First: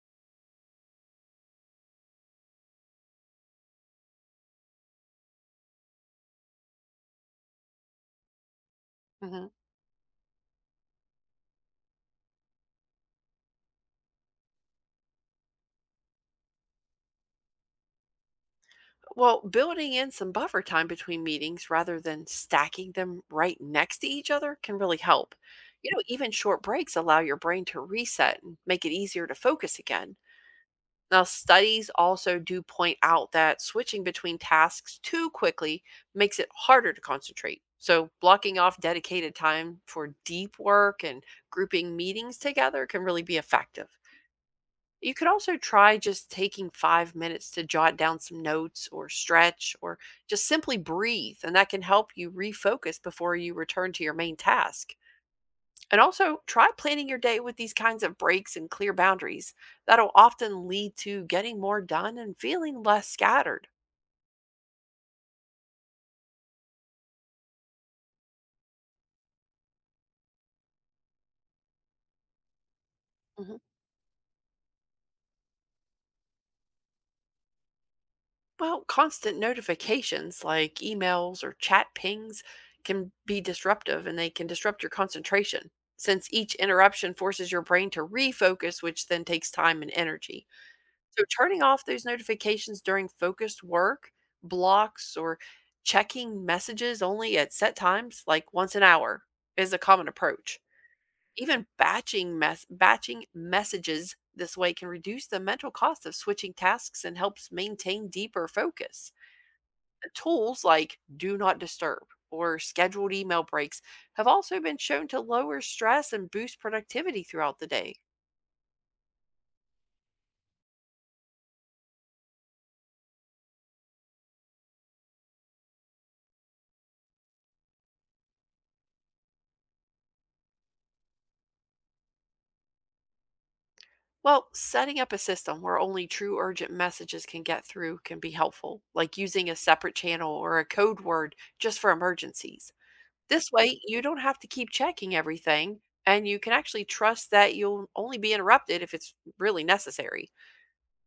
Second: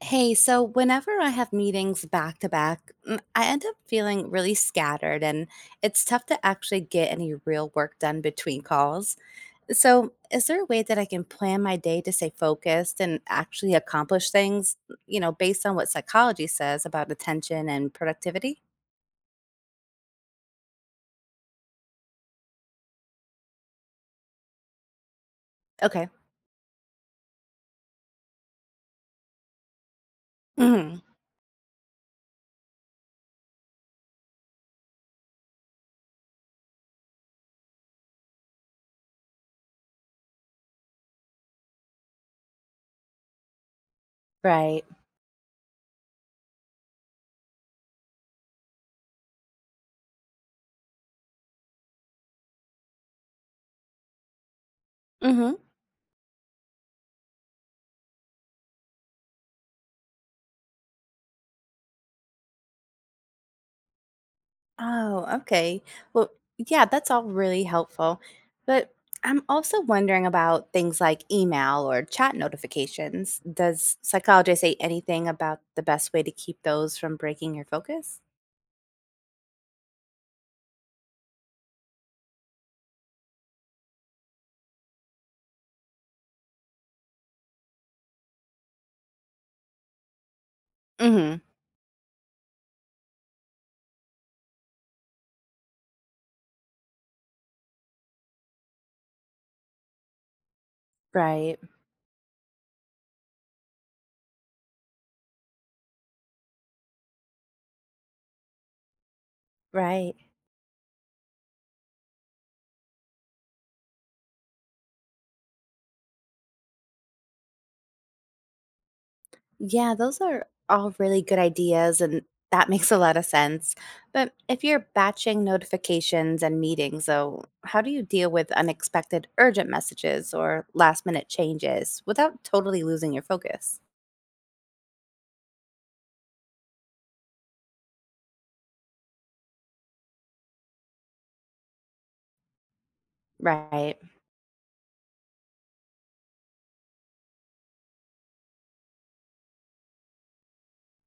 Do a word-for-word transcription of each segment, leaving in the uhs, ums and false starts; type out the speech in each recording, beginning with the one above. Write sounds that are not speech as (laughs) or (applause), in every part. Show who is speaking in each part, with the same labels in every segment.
Speaker 1: Hey, so whenever I have meetings back to back, mm, I end up feeling really scattered and it's tough to actually get any real work done between calls.
Speaker 2: Mhm.
Speaker 1: So, is there a way that I can plan my day to stay focused and actually accomplish things, you know, based on what psychology says about attention and productivity?
Speaker 2: Well, building in some buffer time between meetings rather than stacking them right next to each other can really help. You know,
Speaker 1: Okay.
Speaker 2: even short breaks allow your brain to reset and make it easier to focus again.
Speaker 1: Hmm.
Speaker 2: Now, studies also do point out that switching between tasks too quickly makes it harder to concentrate. So, blocking off dedicated time for deep work and grouping meetings together can really be effective.
Speaker 1: Right.
Speaker 2: You could also try just taking five minutes to jot down some notes or stretch or just simply breathe, and that can help you refocus before you return to your main task. And also try planning your day with these kinds of breaks and clear boundaries. That'll often lead to getting more done and feeling less scattered.
Speaker 1: Oh, okay. Well, yeah, that's all really helpful. But I'm also wondering about things like email or chat notifications.
Speaker 2: Mhm.
Speaker 1: Does psychology say anything about the best way to keep those from breaking your focus?
Speaker 2: Well, constant notifications like emails or chat pings can be disruptive and they can disrupt your concentration since each interruption forces your brain to refocus, which then takes time and energy. So,
Speaker 1: Hmm.
Speaker 2: turning off those notifications during focused work, blocks, or checking messages only at set times, like once an hour, is a common approach.
Speaker 1: Right,
Speaker 2: Even batching mess batching messages this way can reduce the mental cost of switching tasks and helps maintain deeper focus.
Speaker 1: right.
Speaker 2: Tools like Do Not Disturb or scheduled email breaks have also been shown to lower stress and boost productivity throughout the day.
Speaker 1: Yeah, those are all really good ideas, and that makes a lot of sense. But if you're batching notifications and meetings, though, how do you deal with unexpected urgent messages or last minute changes without totally losing your focus?
Speaker 2: Well, setting up a system where only true urgent messages can get through can be helpful, like using a separate channel or a code word just for emergencies. This way,
Speaker 1: Right.
Speaker 2: you don't have to keep checking everything, and you can actually trust that you'll only be interrupted if it's really necessary.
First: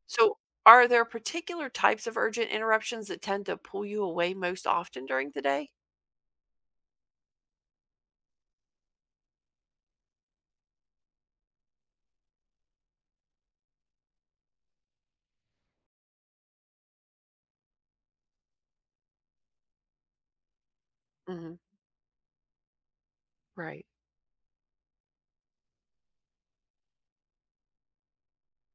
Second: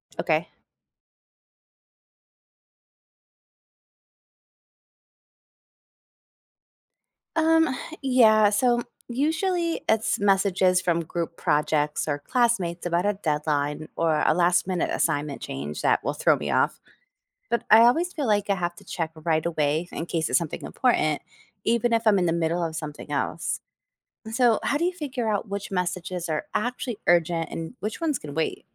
Speaker 2: So,
Speaker 1: Okay.
Speaker 2: are there particular types of urgent interruptions that tend to pull you away most often during the day?
Speaker 1: Um, yeah, so usually it's messages from group projects or classmates about a deadline or a last minute assignment change that will throw me off. But I always feel like I have to check right away in case it's something important,
Speaker 2: Hmm.
Speaker 1: even if I'm in the middle of something else.
Speaker 2: Right.
Speaker 1: So, how do you figure out which messages are actually urgent and which ones can wait?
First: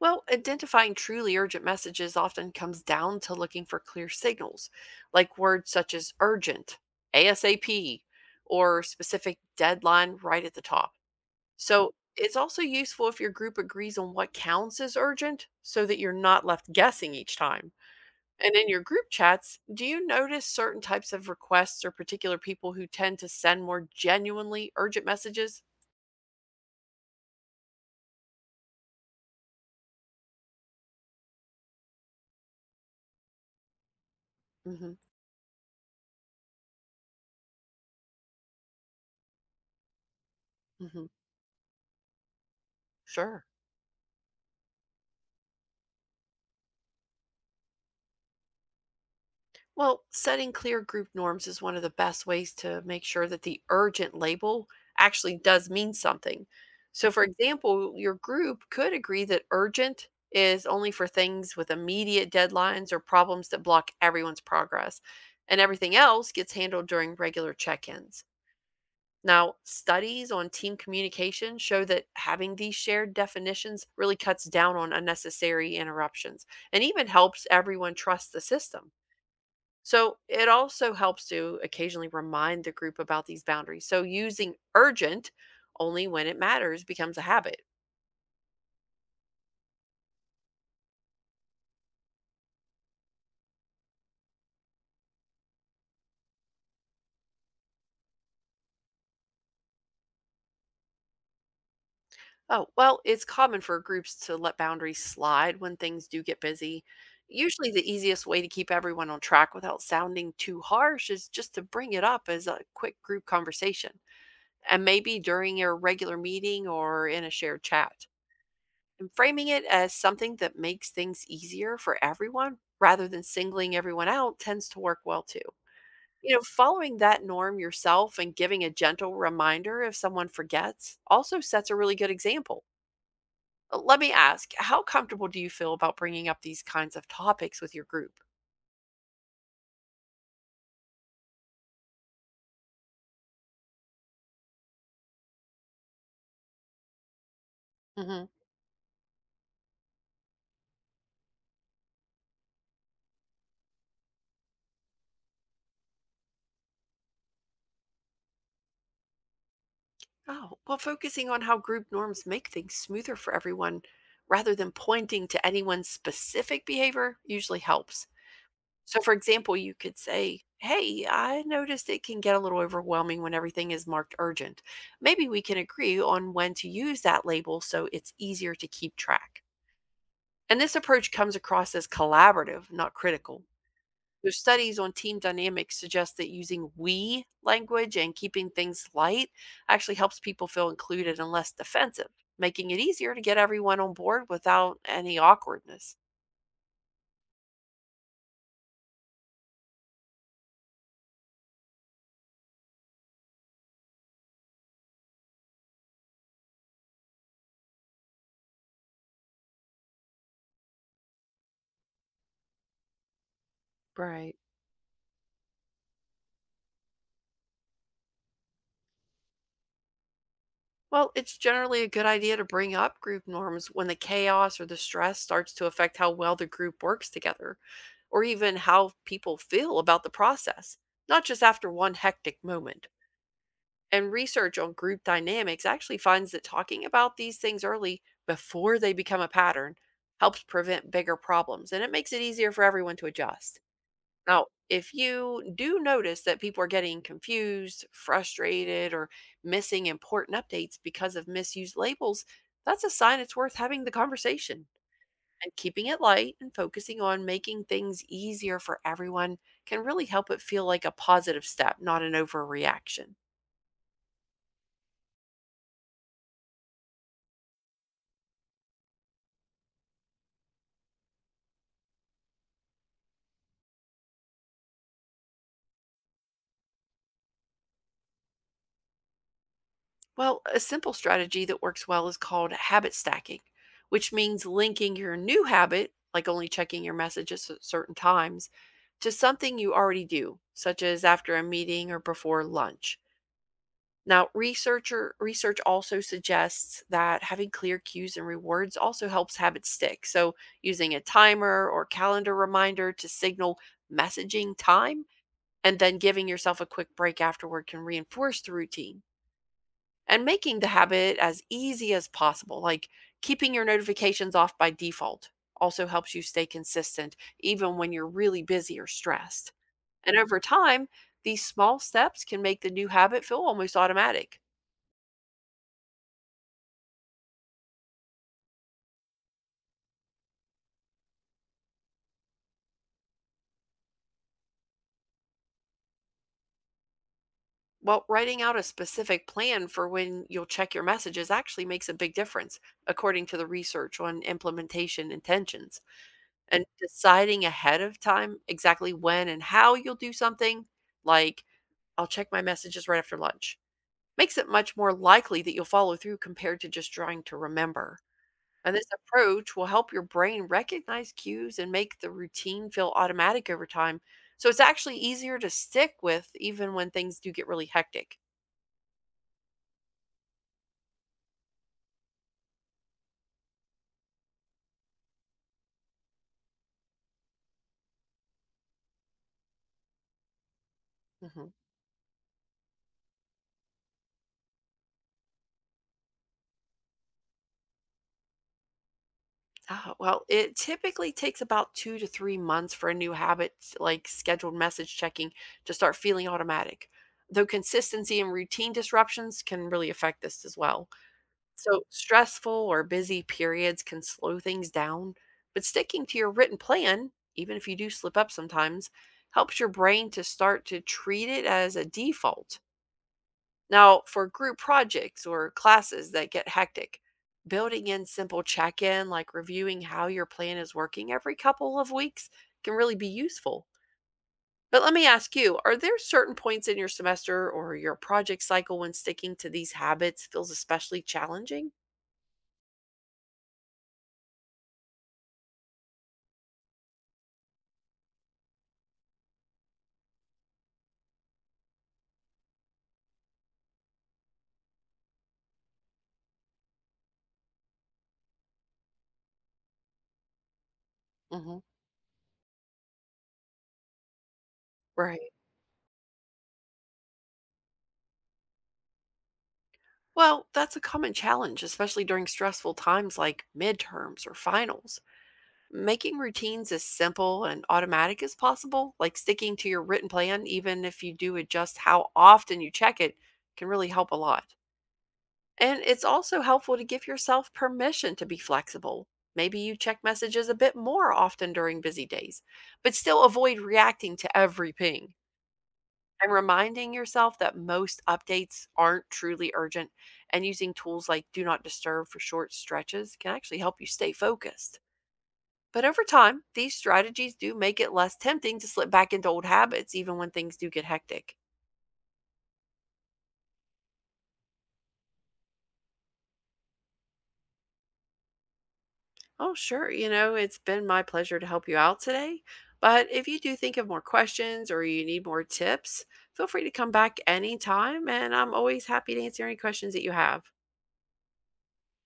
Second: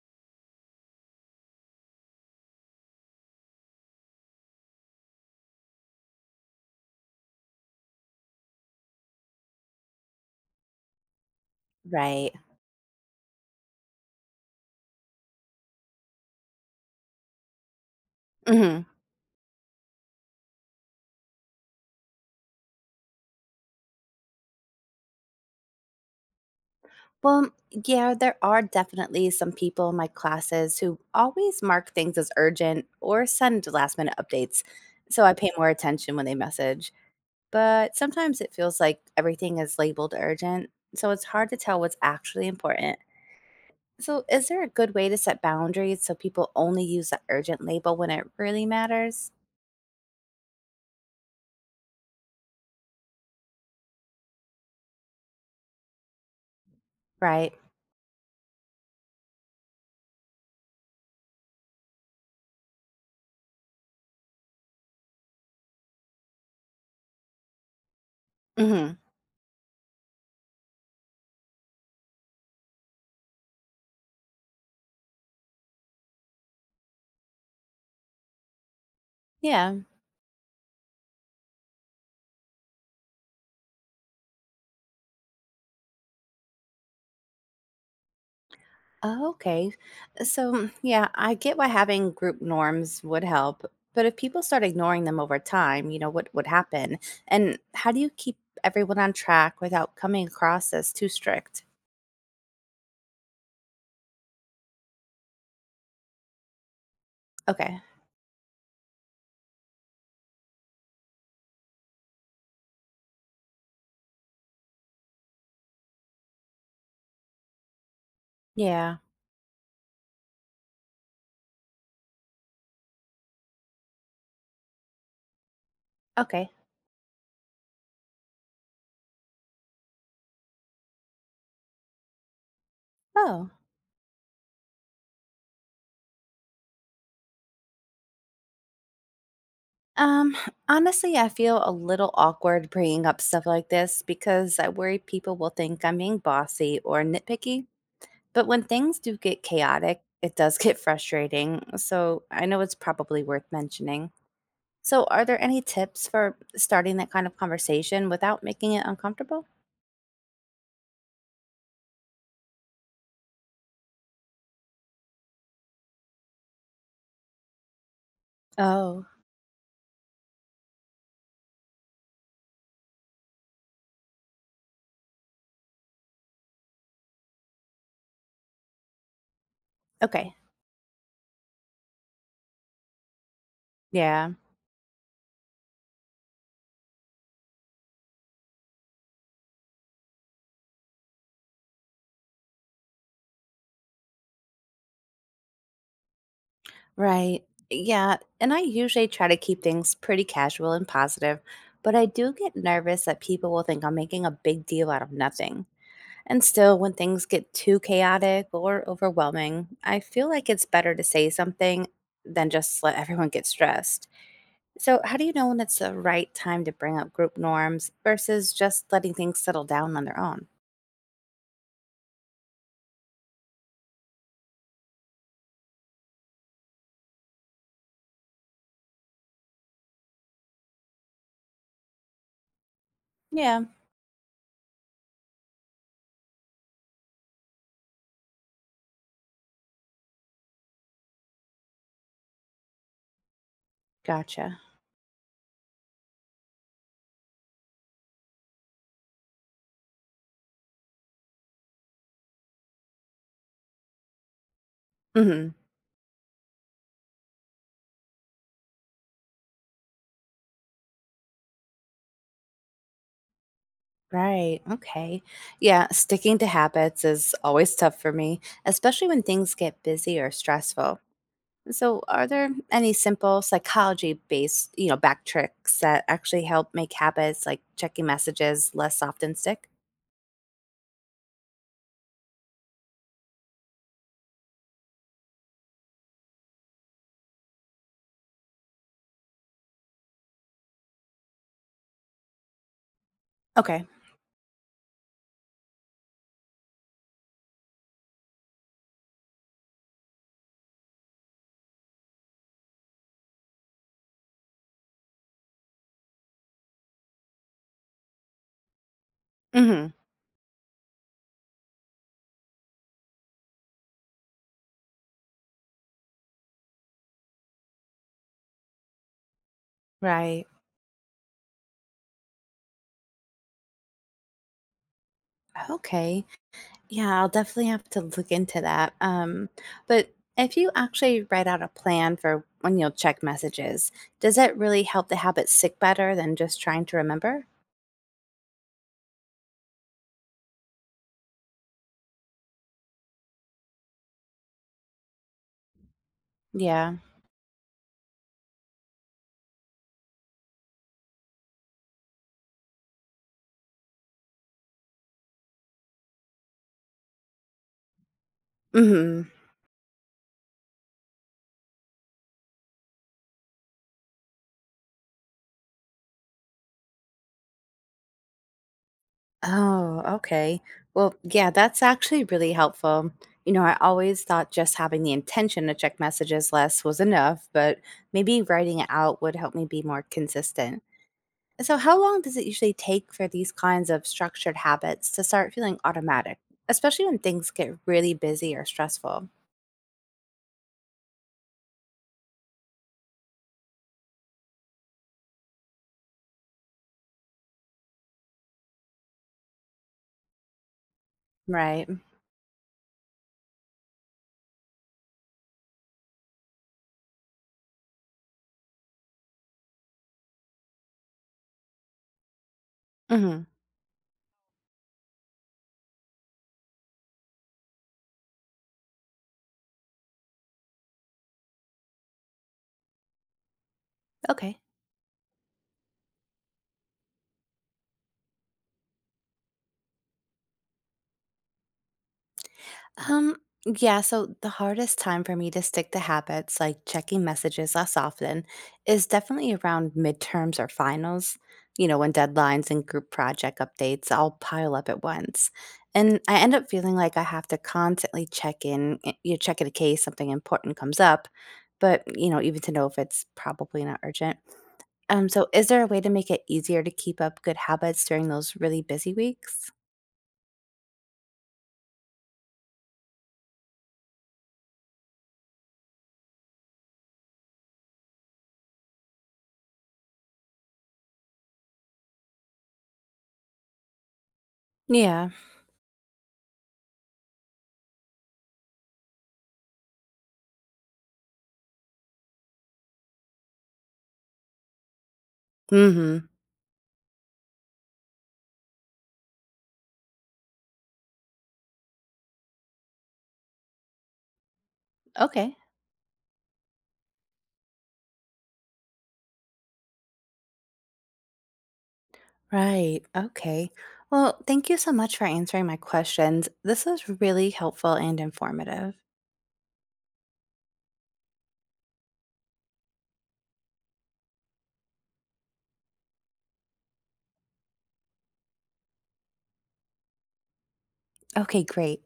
Speaker 2: Well, identifying truly urgent messages often comes down to looking for clear signals, like words such as urgent, ASAP, or specific deadline right at the top. So
Speaker 1: Right.
Speaker 2: it's also useful if your group agrees on what counts as urgent so that you're not left guessing each time. And in
Speaker 1: Hmm.
Speaker 2: your group chats, do you notice certain types of requests or particular people who tend to send more genuinely urgent messages?
Speaker 1: Well, yeah, there are definitely some people in my classes who always mark things as urgent or send last minute updates.
Speaker 2: hmm
Speaker 1: So, I pay more attention when they message. But sometimes it feels like everything is labeled urgent.
Speaker 2: hmm
Speaker 1: So, it's hard to tell what's actually important.
Speaker 2: Sure.
Speaker 1: So, is there a good way to set boundaries so people only use the urgent label when it really matters?
Speaker 2: Well, setting clear group norms is one of the best ways to make sure that the urgent label actually does mean something. So, for
Speaker 1: Right.
Speaker 2: example, your group could agree that urgent is only for things with immediate deadlines or problems that block everyone's progress, and everything else gets handled during regular check ins.
Speaker 1: Hmm.
Speaker 2: Now, studies on team communication show that having these shared definitions really cuts down on unnecessary interruptions and even helps everyone trust the system.
Speaker 1: Yeah.
Speaker 2: So, it also helps to occasionally remind the group about these boundaries. So, using urgent only when it matters becomes a habit.
Speaker 1: Oh, okay. So, yeah, I get why having group norms would help. But if people start ignoring them over time, you know, what would happen? And how do you keep everyone on track without coming across as too strict?
Speaker 2: Oh, well, it's common for groups to let boundaries slide when things do get busy. Usually,
Speaker 1: Okay.
Speaker 2: the easiest way to keep everyone on track without sounding too harsh is just to bring it up as a quick group conversation, and maybe during your regular meeting or in a shared chat.
Speaker 1: Yeah.
Speaker 2: And framing it as something that makes things easier for everyone rather than singling everyone out tends to work well too. You know,
Speaker 1: Okay.
Speaker 2: following that norm yourself and giving a gentle reminder if someone forgets also sets a really good example.
Speaker 1: Oh.
Speaker 2: Uh, Let me ask, how comfortable do you feel about bringing up these kinds of topics with your group?
Speaker 1: Um, Honestly, I feel a little awkward bringing up stuff like this because I worry people will think I'm being bossy or nitpicky.
Speaker 2: Mhm.
Speaker 1: But when things do get chaotic, it does (laughs) get frustrating. So I know it's probably worth mentioning. So, are there any tips for starting that kind of conversation without making it uncomfortable?
Speaker 2: Oh, well, focusing on how group norms make things smoother for everyone rather than pointing to anyone's specific behavior usually helps. So,
Speaker 1: Oh,
Speaker 2: for example, you could say, "Hey, I noticed it can get a little overwhelming when everything is marked urgent. Maybe we can agree on when to use that label so it's easier to keep track."
Speaker 1: okay.
Speaker 2: And this approach comes across as collaborative, not critical. Their
Speaker 1: Yeah,
Speaker 2: studies on team dynamics suggest that using "we" language and keeping things light actually helps people feel included and less defensive, making it easier to get everyone on board without any awkwardness.
Speaker 1: right. Yeah. And I usually try to keep things pretty casual and positive, but I do get nervous that people will think I'm making a big deal out of nothing. And still, when things get too chaotic or overwhelming, I feel like it's better to say something than just let everyone get stressed.
Speaker 2: Right.
Speaker 1: So, how do you know when it's the right time to bring up group norms versus just letting things settle down on their own?
Speaker 2: Well, it's generally a good idea to bring up group norms when the chaos or the stress starts to affect how well the group works together, or even how people feel about the process, not just after one hectic moment.
Speaker 1: Yeah,
Speaker 2: And research on group dynamics actually finds that talking about these things early before they become a pattern helps prevent bigger problems and it makes it easier for everyone to adjust. Now,
Speaker 1: gotcha.
Speaker 2: if you do notice that people are getting confused, frustrated, or missing important updates because of misused labels, that's a sign it's worth having the conversation.
Speaker 1: Hmm.
Speaker 2: And keeping it light and focusing on making things easier for everyone can really help it feel like a positive step, not an overreaction.
Speaker 1: Right. Okay. Yeah, sticking to habits is always tough for me, especially when things get busy or stressful. So, are there any simple psychology based, you know, back tricks that actually help make habits like checking messages less often stick?
Speaker 2: Well, a simple strategy that works well is called habit stacking, which means linking your new habit, like only checking your messages at certain times, to something you already do, such as after a meeting or before lunch.
Speaker 1: Okay.
Speaker 2: Now, researcher research also suggests that having clear cues and rewards also helps habits stick. So, using a timer or calendar reminder to signal messaging time and then giving yourself a quick break afterward can reinforce the routine,
Speaker 1: Hmm.
Speaker 2: and making the habit as easy as possible, like keeping your notifications off by default, also helps you stay consistent even when you're really busy or stressed. And over
Speaker 1: Right.
Speaker 2: time, these small steps can make the new habit feel almost automatic.
Speaker 1: Okay. Yeah, I'll definitely have to look into that. Um, but if you actually write out a plan for when you'll check messages, does that really help the habit stick better than just trying to remember?
Speaker 2: Well, writing out a specific plan for when you'll check your messages actually makes a big difference, according to the research on implementation intentions. And
Speaker 1: Yeah.
Speaker 2: deciding ahead of time exactly when and how you'll do something, like "I'll check my messages right after lunch," makes it much more likely that you'll follow through compared to just trying to remember. And this
Speaker 1: Hmm.
Speaker 2: approach will help your brain recognize cues and make the routine feel automatic over time. So it's actually easier to stick with even when things do get really hectic.
Speaker 1: Oh, okay. Well, yeah, that's actually really helpful. You know, I always thought just having the intention to check messages less was enough, but maybe writing it out would help me be more consistent.
Speaker 2: Mhm.
Speaker 1: So, how long does it usually take for these kinds of structured habits to start feeling automatic, especially when things get really busy or stressful?
Speaker 2: Ah, well, it typically takes about two to three months for a new habit like scheduled message checking to start feeling automatic, though consistency and routine disruptions can really affect this as well. So,
Speaker 1: Right.
Speaker 2: stressful or busy periods can slow things down, but sticking to your written plan, even if you do slip up sometimes, helps your brain to start to treat it as a default.
Speaker 1: Hmm.
Speaker 2: Now, for group projects or classes that get hectic, building in simple check in, like reviewing how your plan is working every couple of weeks, can really be useful.
Speaker 1: Okay.
Speaker 2: But let me ask you, are there certain points in your semester or your project cycle when sticking to these habits feels especially challenging?
Speaker 1: Um, yeah, so the hardest time for me to stick to habits like checking messages less often is definitely around midterms or finals. You know, when deadlines and group project updates all pile up at once. And I end up feeling like I have to constantly check in, eh, you know, check in case something important comes up,
Speaker 2: Hmm.
Speaker 1: but you know, even to know if it's probably not urgent. Um,
Speaker 2: Right.
Speaker 1: so is there a way to make it easier to keep up good habits during those really busy weeks?
Speaker 2: Well, that's a common challenge, especially during stressful times like midterms or finals. Making routines as simple and automatic as possible, like sticking to your written plan, even if you do adjust how often you check it, can really help a lot.
Speaker 1: Yeah.
Speaker 2: And it's also helpful to give yourself permission to be flexible. Maybe you check messages a bit more often during busy days, but still avoid reacting to every ping
Speaker 1: Mm-hmm.
Speaker 2: and reminding yourself that most updates aren't truly urgent, and using tools like Do Not Disturb for short stretches can actually help you stay focused.
Speaker 1: Okay.
Speaker 2: But over time, these strategies do make it less tempting to slip back into old habits, even when things do get hectic.
Speaker 1: Right. Okay. Well, thank you so much for answering my questions. This was really helpful and informative.
Speaker 2: Oh, sure. You know, it's been my pleasure to help you out today. But if you do think of more questions or you need more tips, feel free to come back anytime. And I'm always happy to answer any questions that you have.
Speaker 1: Okay, great.